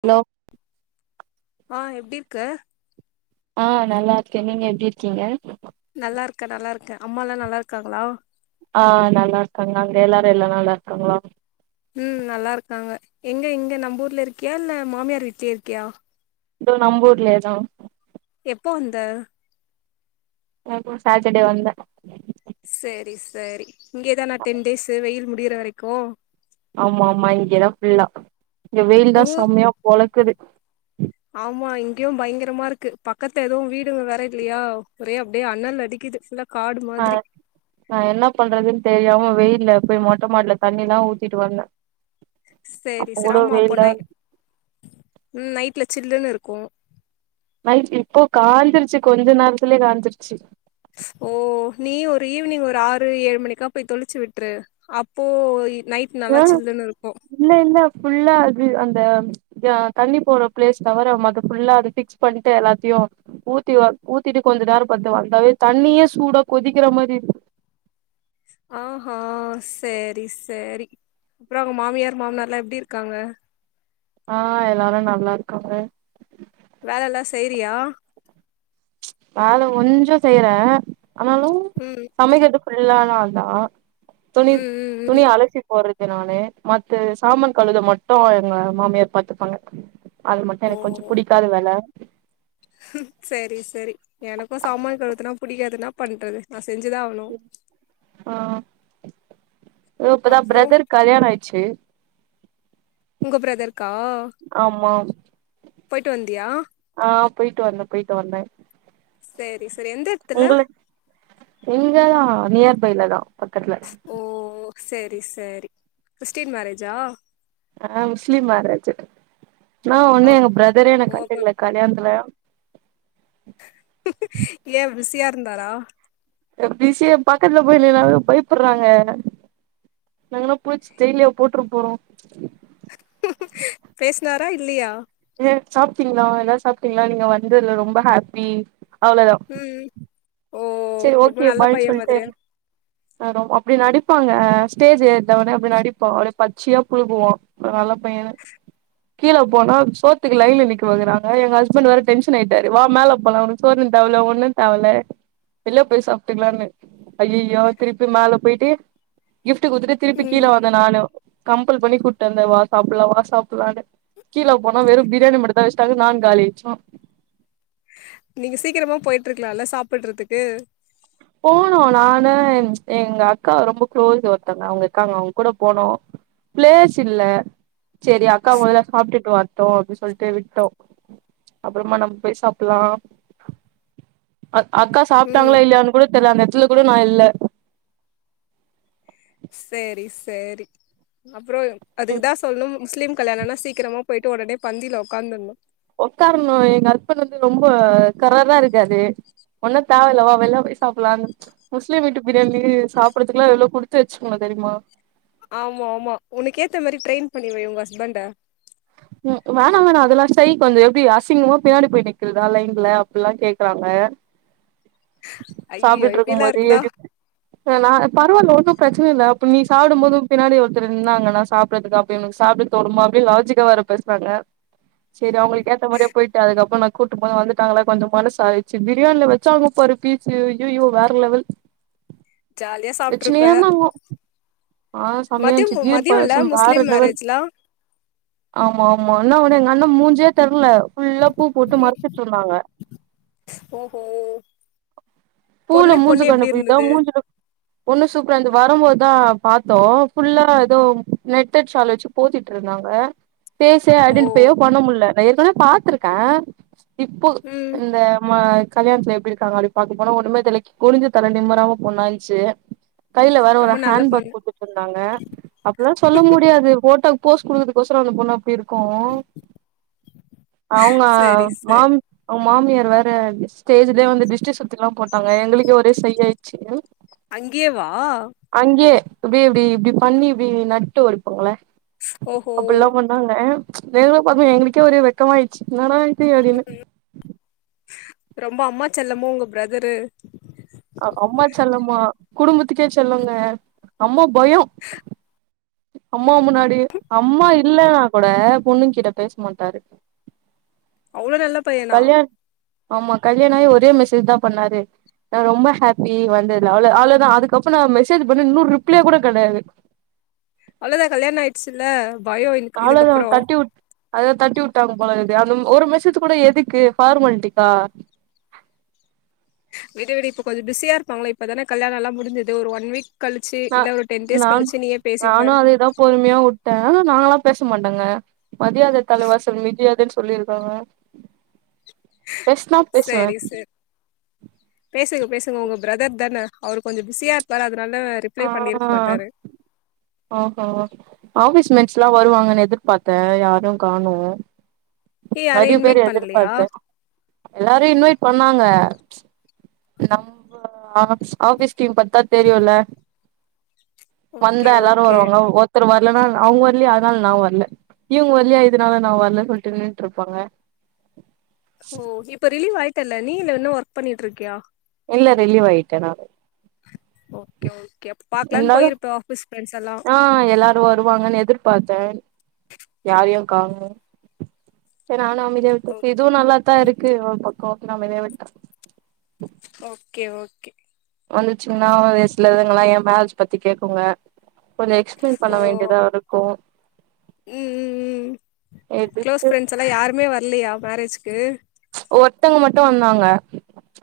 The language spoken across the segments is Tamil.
ஹலோ ஆ எப்டிருக்க ஆ நல்லா இருக்கே நீங்க எப்டி இருக்கீங்க நல்லாருக்க நல்லாருக்க அம்மாலா நல்லாருக்காங்களா ஆ நல்லாருக்காங்க நாங்க எல்லாரு எல்லா நல்லாருக்காங்களா ம் நல்லாருக்காங்க எங்க இங்க நம் ஊர்ல இருக்கியா இல்ல மாமியார் வீட்லயே இருக்கியா [unintelligible] நம்பூர்லேதா எப்போ வந்த நா போன சாட்டடே வந்தே செரி செரி இங்கேதானா டென் டேஸு வெயில் முடியிற வரைக்கூ ஆமா ஆமா இங்கேதா ஃபுல்லா இங்க வெயில தா உங்க ஊர் செம்மையா பொழக்குது ஆமா இங்கயு பயங்ரமா இருக்கு பக்கத்ல எதவு வீடுங்க வேற இல்லையா ஒரே அப்டியே அணல் அடிக்குது ஃபுல்ல காடு ஆ மாதிரி நா என்ன பண்றதுன் தெரியாம வெயில்ல போய் மொட்ட மாடில தண்ணில்லா ஊத்திட்டு வந்த செரி செரி ஆமா அப்போ நைட் ம் நைட்ல சில்லுனுருக்கூ நைட் இப்போ காஞ்சுருச்சு கொஞ்ச நேரத்துலயே காஞ்சுருச்சு ஸ் ஓ நீ ஒரு ஈவ்னிங் ஒரு ஆறு ஏழு மணிக்கா போய் தொலுச்சு விட்ரு அப்போ நைட் நல்லா ம் சில்லுன்னுருக்கூ இல்ல இல்ல ஃபுல்லா அது அந்த தண்ணி போற பிளேஸ் தவர மத்த ஃபுல்லா அத பிக்ஸ் பண்ணிட்டு எல்லாத்தையு ஊத்தி ஒ ஊத்திட்டு கொஞ்ச நேரொ பத்து வாங்கங்காவே தண்ணியே சூடா கொதிக்கிற மாரி ஆஹா செரி சேரி அப்புறோ உங்க மாமியார் மாமனார் லா எப்டி இருக்காங்க ஆ எல்லாரு நல்லாருக்காங்க வேலல்லா செய்றியா வேல கொஞ்சோ செய்யற ஆனாலு ம் சமைக்கறது ஃபுல்லா நாந்தா துணி ம் ம் துணி ம் அலசிப் ஒருதுனாளு மத்த சாமன் கழுவது மட்டு எங்க மாமியார் பாத்துப்பாங்க அது மட்டு எனக்கு கொஞ்சோ புடிக்காத வேல சரி சரி எனக்கு சாமான கழுவதுத்துனா பிடிக்காதுனா ன்னா பண்றது நா செஞ்சுதா ஆவணு ஆ ஓ இப்பதா அப்றோ பிரதர் கல்யாண ஆயிட்ச்சு உங்க பிரதருக்கா ஆமா ஆ போயிட்டு வந்தே போயிட்டு வந்தே சரி சரி எந்த எடத்துல உங்களுக் இங்கதா நியர் பைல தா பக்கத்துல தா ஓ சரி சரி கிறிஸ்டீன் மேரேஜா ஆ முஸ்லீம் மேராஜு ன்னா ஆ ஒண்ணு எங்க பிரதரே என்ன ஓ அப்ப கண்டுக்ல கல்யாணத்துல ஏ பிசியா இருந்தாரா பிசிய பக்கத்துல போய் நின்னாலு பயப்பராங்க நாங்கனா புடிச்சு ஜெய்லியா போட்ரு போறோ பேஸ்னார இல்லியா [unintelligible] சாப்ட்டீங்களா எதாவ்து சாப்ட்டீங்களா நீங்க வந்ததுல ரொம்ப ஹேப்பி அவ்ளோதா ம் ஓ சரி ரொம்ப ஓக்கே நல்ல பாய் பைய சொல்ட்டு மாதிரியா ரோ அப்டி நடிப்பாங்க ஸ்டேஜ் ஏற்னவுடனே அப்டி நடிப்போ அப்டியே பச்சியா புழுகுவோ இவ நல்ல பையனு கீழே போனா சோத்துக்கு லைன்ல நிக்கவகறாங்க எங்க ஹஸ்பண்ட் வேற டென்ஷன் ஆய்ட்டாரு வா மேல போலா சோறு தேவல ஒன்னுந்தேவல வெள்ள போய் சாப்ட்டுக்லான்னு அய்யயோ திருப்பி மேல போய்ட்டு கிஃப்ட் குடுத்துட்டு திருப்பி ம் கீழே வ ந்து நானு கம்ப்பல் பண்ணி கூட்வந்தே வா சாப்பல்லா வா சாப்பல்லான்னு கீழ போனா வெறும்பிரியாணி மட்டுந்தா வச்டாங்க நாங் காலியாச்சோ நீங்க சீக்கிரமா போயிட்ருக்கலால்ல சாப்பிட்றதுக்கு போனோ நானு எங்க அக்கா ரொம்ப குளோஸ் ஒருத்தங்க அவ்ங்க இக்காங்க அவ்ங்க கூட போனோ பிளேஸ் இல்ல சரி அக்கா முதல்ல சாப்பட்டுட் வரட்டு அப்டி சொல்ட்டு விட்டோ அப்புறமா நம்ம போய் சாப்லாம் அ அக்கா ம் சாப்ட்டாங்களா இல்லையான்னு கூட தெர்ல அந்த எட்த்துல கூட நா இல்ல. செரி சேரி அப்றோ அதுக்குதா சொல்லும் முஸ்லீம் கல்யாணோனா சீக்கிரமா போயிட்டு ஒடனே பந்தியல ஒக்காந்தர்ணு ஒக்காரணு எங்க ஹஸ்பண்ட் வந்து ரொம்ப கராரா இருக்காரு ஒன்னுந் தேவயில்ல வா வெள்ல போய் சாப்லான்னு. முஸ்லீம் வீட்டு பிரியாணி சாப்பட்றதுக்கெல்லா எவ்ளோ குடுத்து வச்சுக்கணு தெரியுமா? ஆமாமா உனக்கேத்த மாரி ட்ரெயின் பண்ணி வை உங் ஹஸ்பண்ட. ம் வேணா வேணா அதெல்லா சைக் வந்து எப்டி அசிங்கமா பின்னாடி போய் நிக்றதா லைன்ல அப்பில்லா கேக்றாங்க அய்யயோ இருக்கும் போது இப்டியெல்லாயிருந்தா. எப்டி நா பரவால்ல ஒன்னு பிரச்சினயில்ல அப்ப நீ சாப்டும்போது உ பின்னாடி ஒருத்தர் நின்னாங்கன்னா சாப் [unintelligible] அப்பயுனக்கு சாப்ட தோணுமா அப்டி லாஜிக் வேற பேசுவாங்க சரி அவ்ங்ளுக்கு ஏத்த மாரியே போயிட்டு அதுக்கப்ப நா கூட்டு போக வந்துட்டாங்ளா கொஞ்ச மனசு ஆறிச்சு பிரியாணில வச்சாங்க பாரு பீஸ்சு அய்யயோ வேற லெவல். ஜாலியா சாப்ட்ருப்ப வச்னேந்தாங்கோ ஆ செமயா இந்துச்சு மதியம் ஹீர் மதியோல்ல பாயாசம் வேற முஸ்லீம் லெவல். மேரேஜ்லா ஆமா ஆமா ன்னா ஒண்ணு எங்க அண்ணா மூஞ்சே தெர்ல ஃபுல்லா பூ போட்டு ம் மறச்சிட்டு இருந்தாங்க. ஓஹோ பூல பொண்ணு பொண்ணு மூஞ்ச எப்டி கண்டு போய்ட்டு இருந்தது மூஞ்சுல பொண்ணு சூப்பராந்து வர போதா பாத்தோ ஃபுல்லா ஏதோ நெட்டட் ஷால் வெச்சு போத்திட்டு இருந்தாங்க பேசெ ஓ ஐடென்டிஃபையே பண்ண முட்ல்ல நா ஏற்கனவே பாத்து இருக்கே இப்போ ம் இந்த ம கல்யாணத்துல எப்டி இருக்காங்க அப்டி பாக்க போன ஒண்ணமே தெர்லை குனின்சு தல நிம்மராம பொண்ணாயிச்சு கையில வேற ஒரு ரொம்ப நல்ல ஹேண்பெக்கு பொண்ணு கூட் சொன்னாங்க அப்ப எல்லா சொல்ல முடியாது போட்டோக்கு போஸ் குடுக்குரதுக்கோசோரோ அந்த பொண்ணப் இருக்கு அவ்ங்க சேரி சேரி மாம் அவ் மாமியார் வேற ஸ்டேஜ்லே வந்து டிஷ்டி சுத் இத எல்லா போட்டாங்க எங்களுக்கு ஒரே ஷைய் ஆயிட்ச்சு அங்கே வா அங்கே இப்டி இப்டி இப்டி பண்ணி இப்டி நட்டு வடிப்பாங்களே ஓஹோ அப்டி எல்லா பண் ணாங்க வேகமா பாக்கு போது எங்களுக்கே ஒரு வெக்கமா ஆய்ட்ச்சு என்னாடா ரொம்ப அம்மா செல்லமோ உங்க பெதர்ரு அம்மா செல்லமா குடும்பத்துக்கே செல்லோங்க அம்மா பயோ அம்மா முன்னாடி அம்மா இல்லைன்னா கூட பொண்ணுங்க்கிட்ட பேஸ் மாட்டாரு அவ்ளோ நல்லப் கல்யாண் ஆமா கல்யாணாகி ஒரே மெசேஜ் தா பண்ணாரு நா ரொம்ப ஹாப்பி வந்ததுல அவ்ளோ அவ்ளோதா அதுக்கப்றோ மெசேஜ் பண்ணு இன்னு ரிப்ளே கூட கெடையாது அவ்ளோதா கல்யாண ஆயிடுச்சுல்ல பயோ இருக் இதுக்கப்புறோ அத தட்டி உட்டாங்க போலருக்குது அந்த ஒரு மெசேஜ் கூட எதுக்கு ஃபார்மாலிட்டிக்கா விடு விடு இப்ப கொஞ்சோ பிஸியா இருப்பாங்கள இப்பதானே கல்யாணோ எல்லா முடிஞ்சது ஒரு ஒன் வீக் கழிச்சு நா இல்ல ஒரு டென் டேஸ் நான் கழிச்சு நீயே நானு பேசிப்பாரு அதேதா பொறுமையா உட்டே நாங்களா பேச மாட்டேங்க மதியாத தலை வாசல் மிதியாதை சொல்லி இருக்காங்க சேரி செர் பேசுங்க பேசுங்க ஒங்க பெரதர் தான அவர் கொஞ்சோ பிஸியா இருப்பாரு அதனால ரிப்ளை ஆ பண்ணிருக்க மாட்டாரு ஆ ஆ ஹா ஆஃபீஸ் மெட்ஸ்லா வருவாங்கன்னு எதிர்பாத்தே யாரு காணோ ஏ யாரையு நெறைய பேர் இன்வைட் பண்லையா எதிர்பாத்தே எல்லாரு இன்வைட் பண்ணாங்க நம்ம ஆஃபீஸ் ஆஃபீஸ் டிம் பத்து தா தெரியுல்ல ஓகே வந்தா எல்லாரு ஓகே வருவாங்க ஒருத்தர் வரலன்னா அவ்ங்க வரலயா அதனால் நா வரல இவ்ங் வர் இல்லையா இதுனால நா வரல சொல்லிட் நின்னுட்டு இருப்பாங்க ஓ இப்ப ரிலீவ் ஆயிட்டல்ல நீ இல்ல இன்னு ஒர்க் பண்ணிட்டு இருக்கியா இல்ல ரிலீவ் ஆயிட்ட நா ஓகே ஓகே அப் பாக்லானு இருந்தாலு போயிருப்போ ஆஃபீஸ் பிரெண்ட்ஸ் எல்லா தோ வருவாங்கன்னு எதிர்பார்த்தே யாரையு காணோ செர் நானு அமைதியா ஓ விட்டுட்டு இதுவு நல்லாத்தா இருக்கு ஒரு பக்கோ அமைதியாவிட்ட ஓகே ஓகே வந்துச்சுங்கன்னா ஒர் சில இதுங் எல்லா என் மேர்ஜ் பத்தி கேக்குங்க கொஞ்சோ எக்ஸ்பிளைன் பண்ண வேண்டிய தா இருக்கு உம் உம் உம் ஃக்ளோஸ் எதுக்கு ஃப்ரெண்ட்ஸ் எல்லா யாருமே வர் இல்லையா மேரேஜ்க்கு ஒருத்தங்க மட்டு வந்தாங்க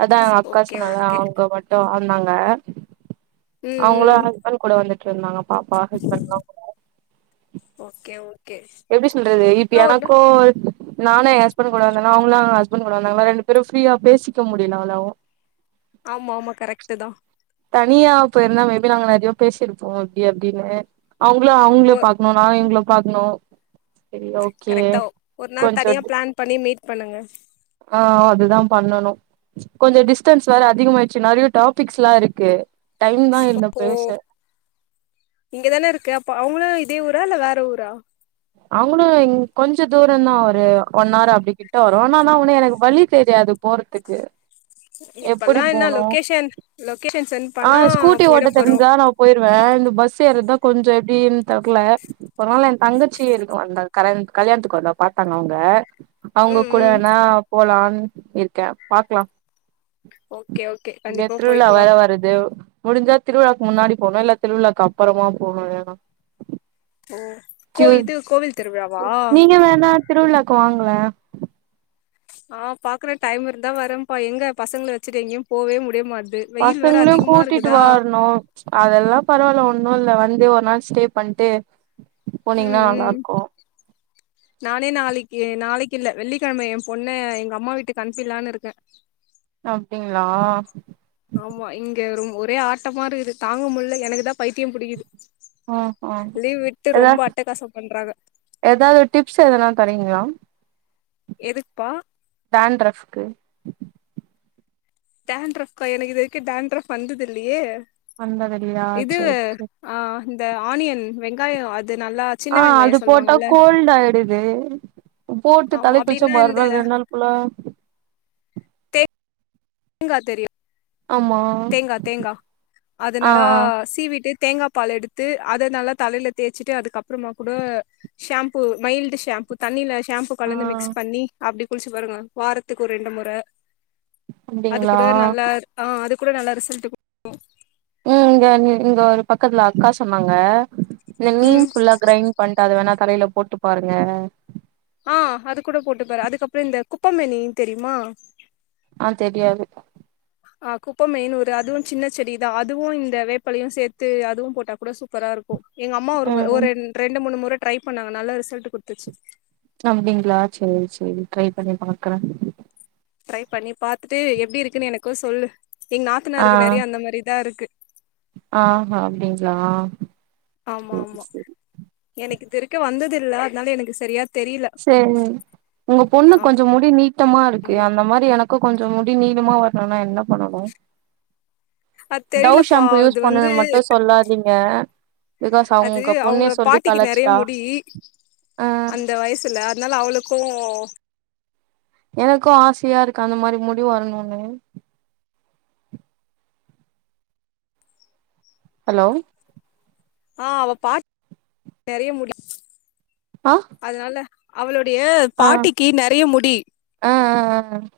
அதா அக்கா ஓகே சொன்னல்ல ஓகே அவ்ங்க மட் டு வந்தாங்க ம் அவுங்களு ம் ஹஸ்பண்ட் கூட வந்துட்டு இருந்தாங்க பாப்பா ஹஸ்பண்ட்லா ஓகே ஓ எப்டி சொல்றது இப்ப எனக்கு நானு எயா ஹஸ்பண்ட் கூட வந்தனா அவுங்களு அவங்க ஹஸ்பண்ட் கூட வந்தாங்களா ரெண்டு பேரு ஃப்ரீய பேசிக்க முடில அவ்ளோவு ஆமா ஆமா கரெக்ட்டு தா தனியா போயிருந்தா மேபி நாங்க நெறைய பேசிருப்போ இப்டி அப்டின்னு அவுங்ளு அவங்ளு ஒர் பாக்கு நா டா இவுங்கள பாக்கணு சரி ஓகே கரெக்டா ஒரு நாள் கொஞ்சோ தனியா பிளான் பண்ணி மீட் பண்ணுங்க ஆ ஆ அதுதா பண்ணணு கொஞ்சோ டிஸ்டன்ஸ் வேற அதிகம ஆயிடுச்சு நெறைய டாபிக்ஸ்லா இருக் கு டைம் தா இல்ல பேச இங்கதானே இருக்க அப்ப அவுங்களு இதே ஊரா இல்ல வேற ஊரா அவுங்களு இங் கொஞ்ச தூரோ தா ஒரு ஒன் ஹவர் அப்டி கிட்ட வரு நானா ஒன்னு எனக் வழி தெரியாது போறத்துக்கு இப்பல்லானா லொகேஷன் லொக்கேஷன் சென்ட் பண்ணா போயிட போறோ போயிருவ இந்த பஸ் ஏறதா கொஞ்சோ எப்டின்னு தெர்ல ஒரு நாள் என் தங்கச்சி இருக்கு அந்த கல்யாணத் கல்யாணத்துக்கு வந்தா பாத்தாங்க அவுங்க அவுங்க ம் ம் கூடனா போலான்னு இருக்க பாக்கலா ஓகே ஓ இங்க திருவிழா வேற வருது முடிஞ்சா திருவிழாக்கு முன்னாடி போவே இல்ல திருவிழாக்கு அப்பறமா போ வேண்டிதா ஓ கோ இது கோவில் திருவிழா வா திருவிழாவுக்கு வாங்களே ஆ பாக்குற டைம் இருந்தா வரப்பா எங்க பசங்கள வெச்சுட்டு எங்கேயு போவே முடியமாட்து பசங்களையு கூட்டிட்டு வரணு அதெல்லா பரவால்ல ஒன்னு இல்ல வந்து ஒரு நாள் ஸ்டே பண்ணிட்டு ம் ம் நானே நாளைக்கி நாளைக்கி இல்ல வெள்ளிக்கெழம எயா பொண்ண எங்க அம்மா வீட்டுக்கு அனுப்பிலான்னு இருக்கே அப்டிங்ளா ஆமா இங்க ரொம் ஒரே ஆட்டமா இருக்குது தாங்க முல்ல எனக்குதா பைத்தியம் புடிக்கிது ம் ம் லீவ் விட்டு ரொம்ப அட்டகாசம் பண்றாங்க எதாது ஒரு டிப்ஸ் எதனா தரீங்ளா எதுக்குபா டான்ரஃப்க்கு டான்ரஃப்கா எனக்கு இது வரைக்கு டான்ரஃப் வந்தது இல்லையே வந்தது இல்லையா இது சேர் சேர் ஆ இந்த ஆனியன் வெங்காயோ அது நல்லா சின்ன ஆ அது வெங்காயம் போட்டா சொல்லுவாங்கல்ல கோல்ட் ஆயிடுது போட்டு ஆமா தல குளிச்சா அப்டின்னா இந்த மறுநாள் ரெண்டு நாள் ஹலோ தேங்கா தெரில ஆமா தேங்கா தேங்கா அத ஆ ஆ நல்லா சீவிட்டு தேங்காயக்ஷ பால் எடுத்து அத நல்லா தலையில தேச்சிட்டு அதுக்கப்புறமா கூட ஷாம்பூ மையில்டு ஷாம்பூ தண்ணில ஷாம்பூ ஆ கலந்து மிக்ஸ் பண்ணி அப்டி குளிச்சி பாருங்க வாரத்துக்கு ஒரு ரெண்டு மொற அது அப்டிங்களா கூட நல்லா ஆ அது கூட நல்ல ரிசல்ட் ம் இங்க இங்க ஒரு பக்கத்துல அக்கா சொன்னாங்க இந்த ம் நீம் ஃபுல்லா கிரைண்ட் பண்ணிட்டு அது வேணா தலையில போட்டு பாருங்க ஆ அது கூட போட்டுப்பாரு அதுக்கப்றோ இந்த குப்பாமேனி தெரிமா ஆ தெரியாது. ஆ குப்ப மேனூரு அதுவு சின்ன செடிதா அதுவு இந்த வேப்பலையு சேத்து அதுவு போட்டா கூட சூப்பராரு ஒ எங்கம்மா ஒருவ ம் ஒருன் ரெண்டு மூணு முற ட்ரை பண்ணாங்க நல்லா ரிசல்ட்டு குட்த்துச்சு. அப்டிங்ளா சேரி சேரி ட்ரை பண்ணி பாக்கறே. ட்ரை பண்ணி பாத்துட்டு எப்டி இருக்குன்னு எனக்கு சொல்லு எங் நாத்தனாருக்கு நறைய அந்த மாரிதா இருக்கு. ஆ ஹா அப்டிங்ளா? ஆமா ஆமா எனக்கு இதுவரிக்கு வந்ததில்ல அதனால எனக்கு செரியா சேரி உங்க பொண்ணுக் கொஞ்சோ முடி நீட்டமா இருக்கு அந்த மாரி எனக் க்கு கொஞ்சோ முடி நீளமா வரணுன்னா என்ன பண்ணனு? அது டவ் தெரியலப்பா ஷாம்பு அது யூஸ் பண்ணுனு வந்து மட்டு சொல்லாதீங்க. பிகாஸ் அ அது உங்க பொண்ணே அவங்க சொல்லி பாட்டிக்கு நெறைய களாச்சிட்டா அ. த்துல அதனால அவுளுக்கு எனக்கு ஆசையா இருக்கு அந்த மாரி முடி வரணுனு. ஹலோ? ஆ அவ பாத் நெறைய முடி அ. அதனால அவுளுடைய பாட்டிக்கி நறைய முடி. அ அ அ அ.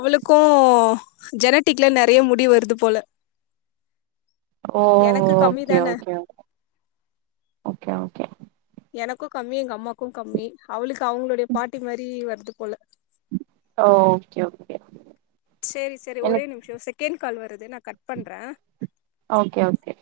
அவுளுக்கு ஜெனட்டிக்ல நெறைய முடி வருது போல. ஓ எனக்கு கம்மி ஓகே தான ஓகே ஓ ஓகே ஓகே. எனக்கு கம்மி எங்க அம்மாக்கு கம்மி. அவுளுக்கு அவுங்ளுடைய பாட்டி மாரி வருது போல. ஓ ஓகே ஓகே. சேரி சேரி ஒரே எனக்கு நிம்ஷோ செகண் கால் வருது நா கட் பண்றே. Okay okay.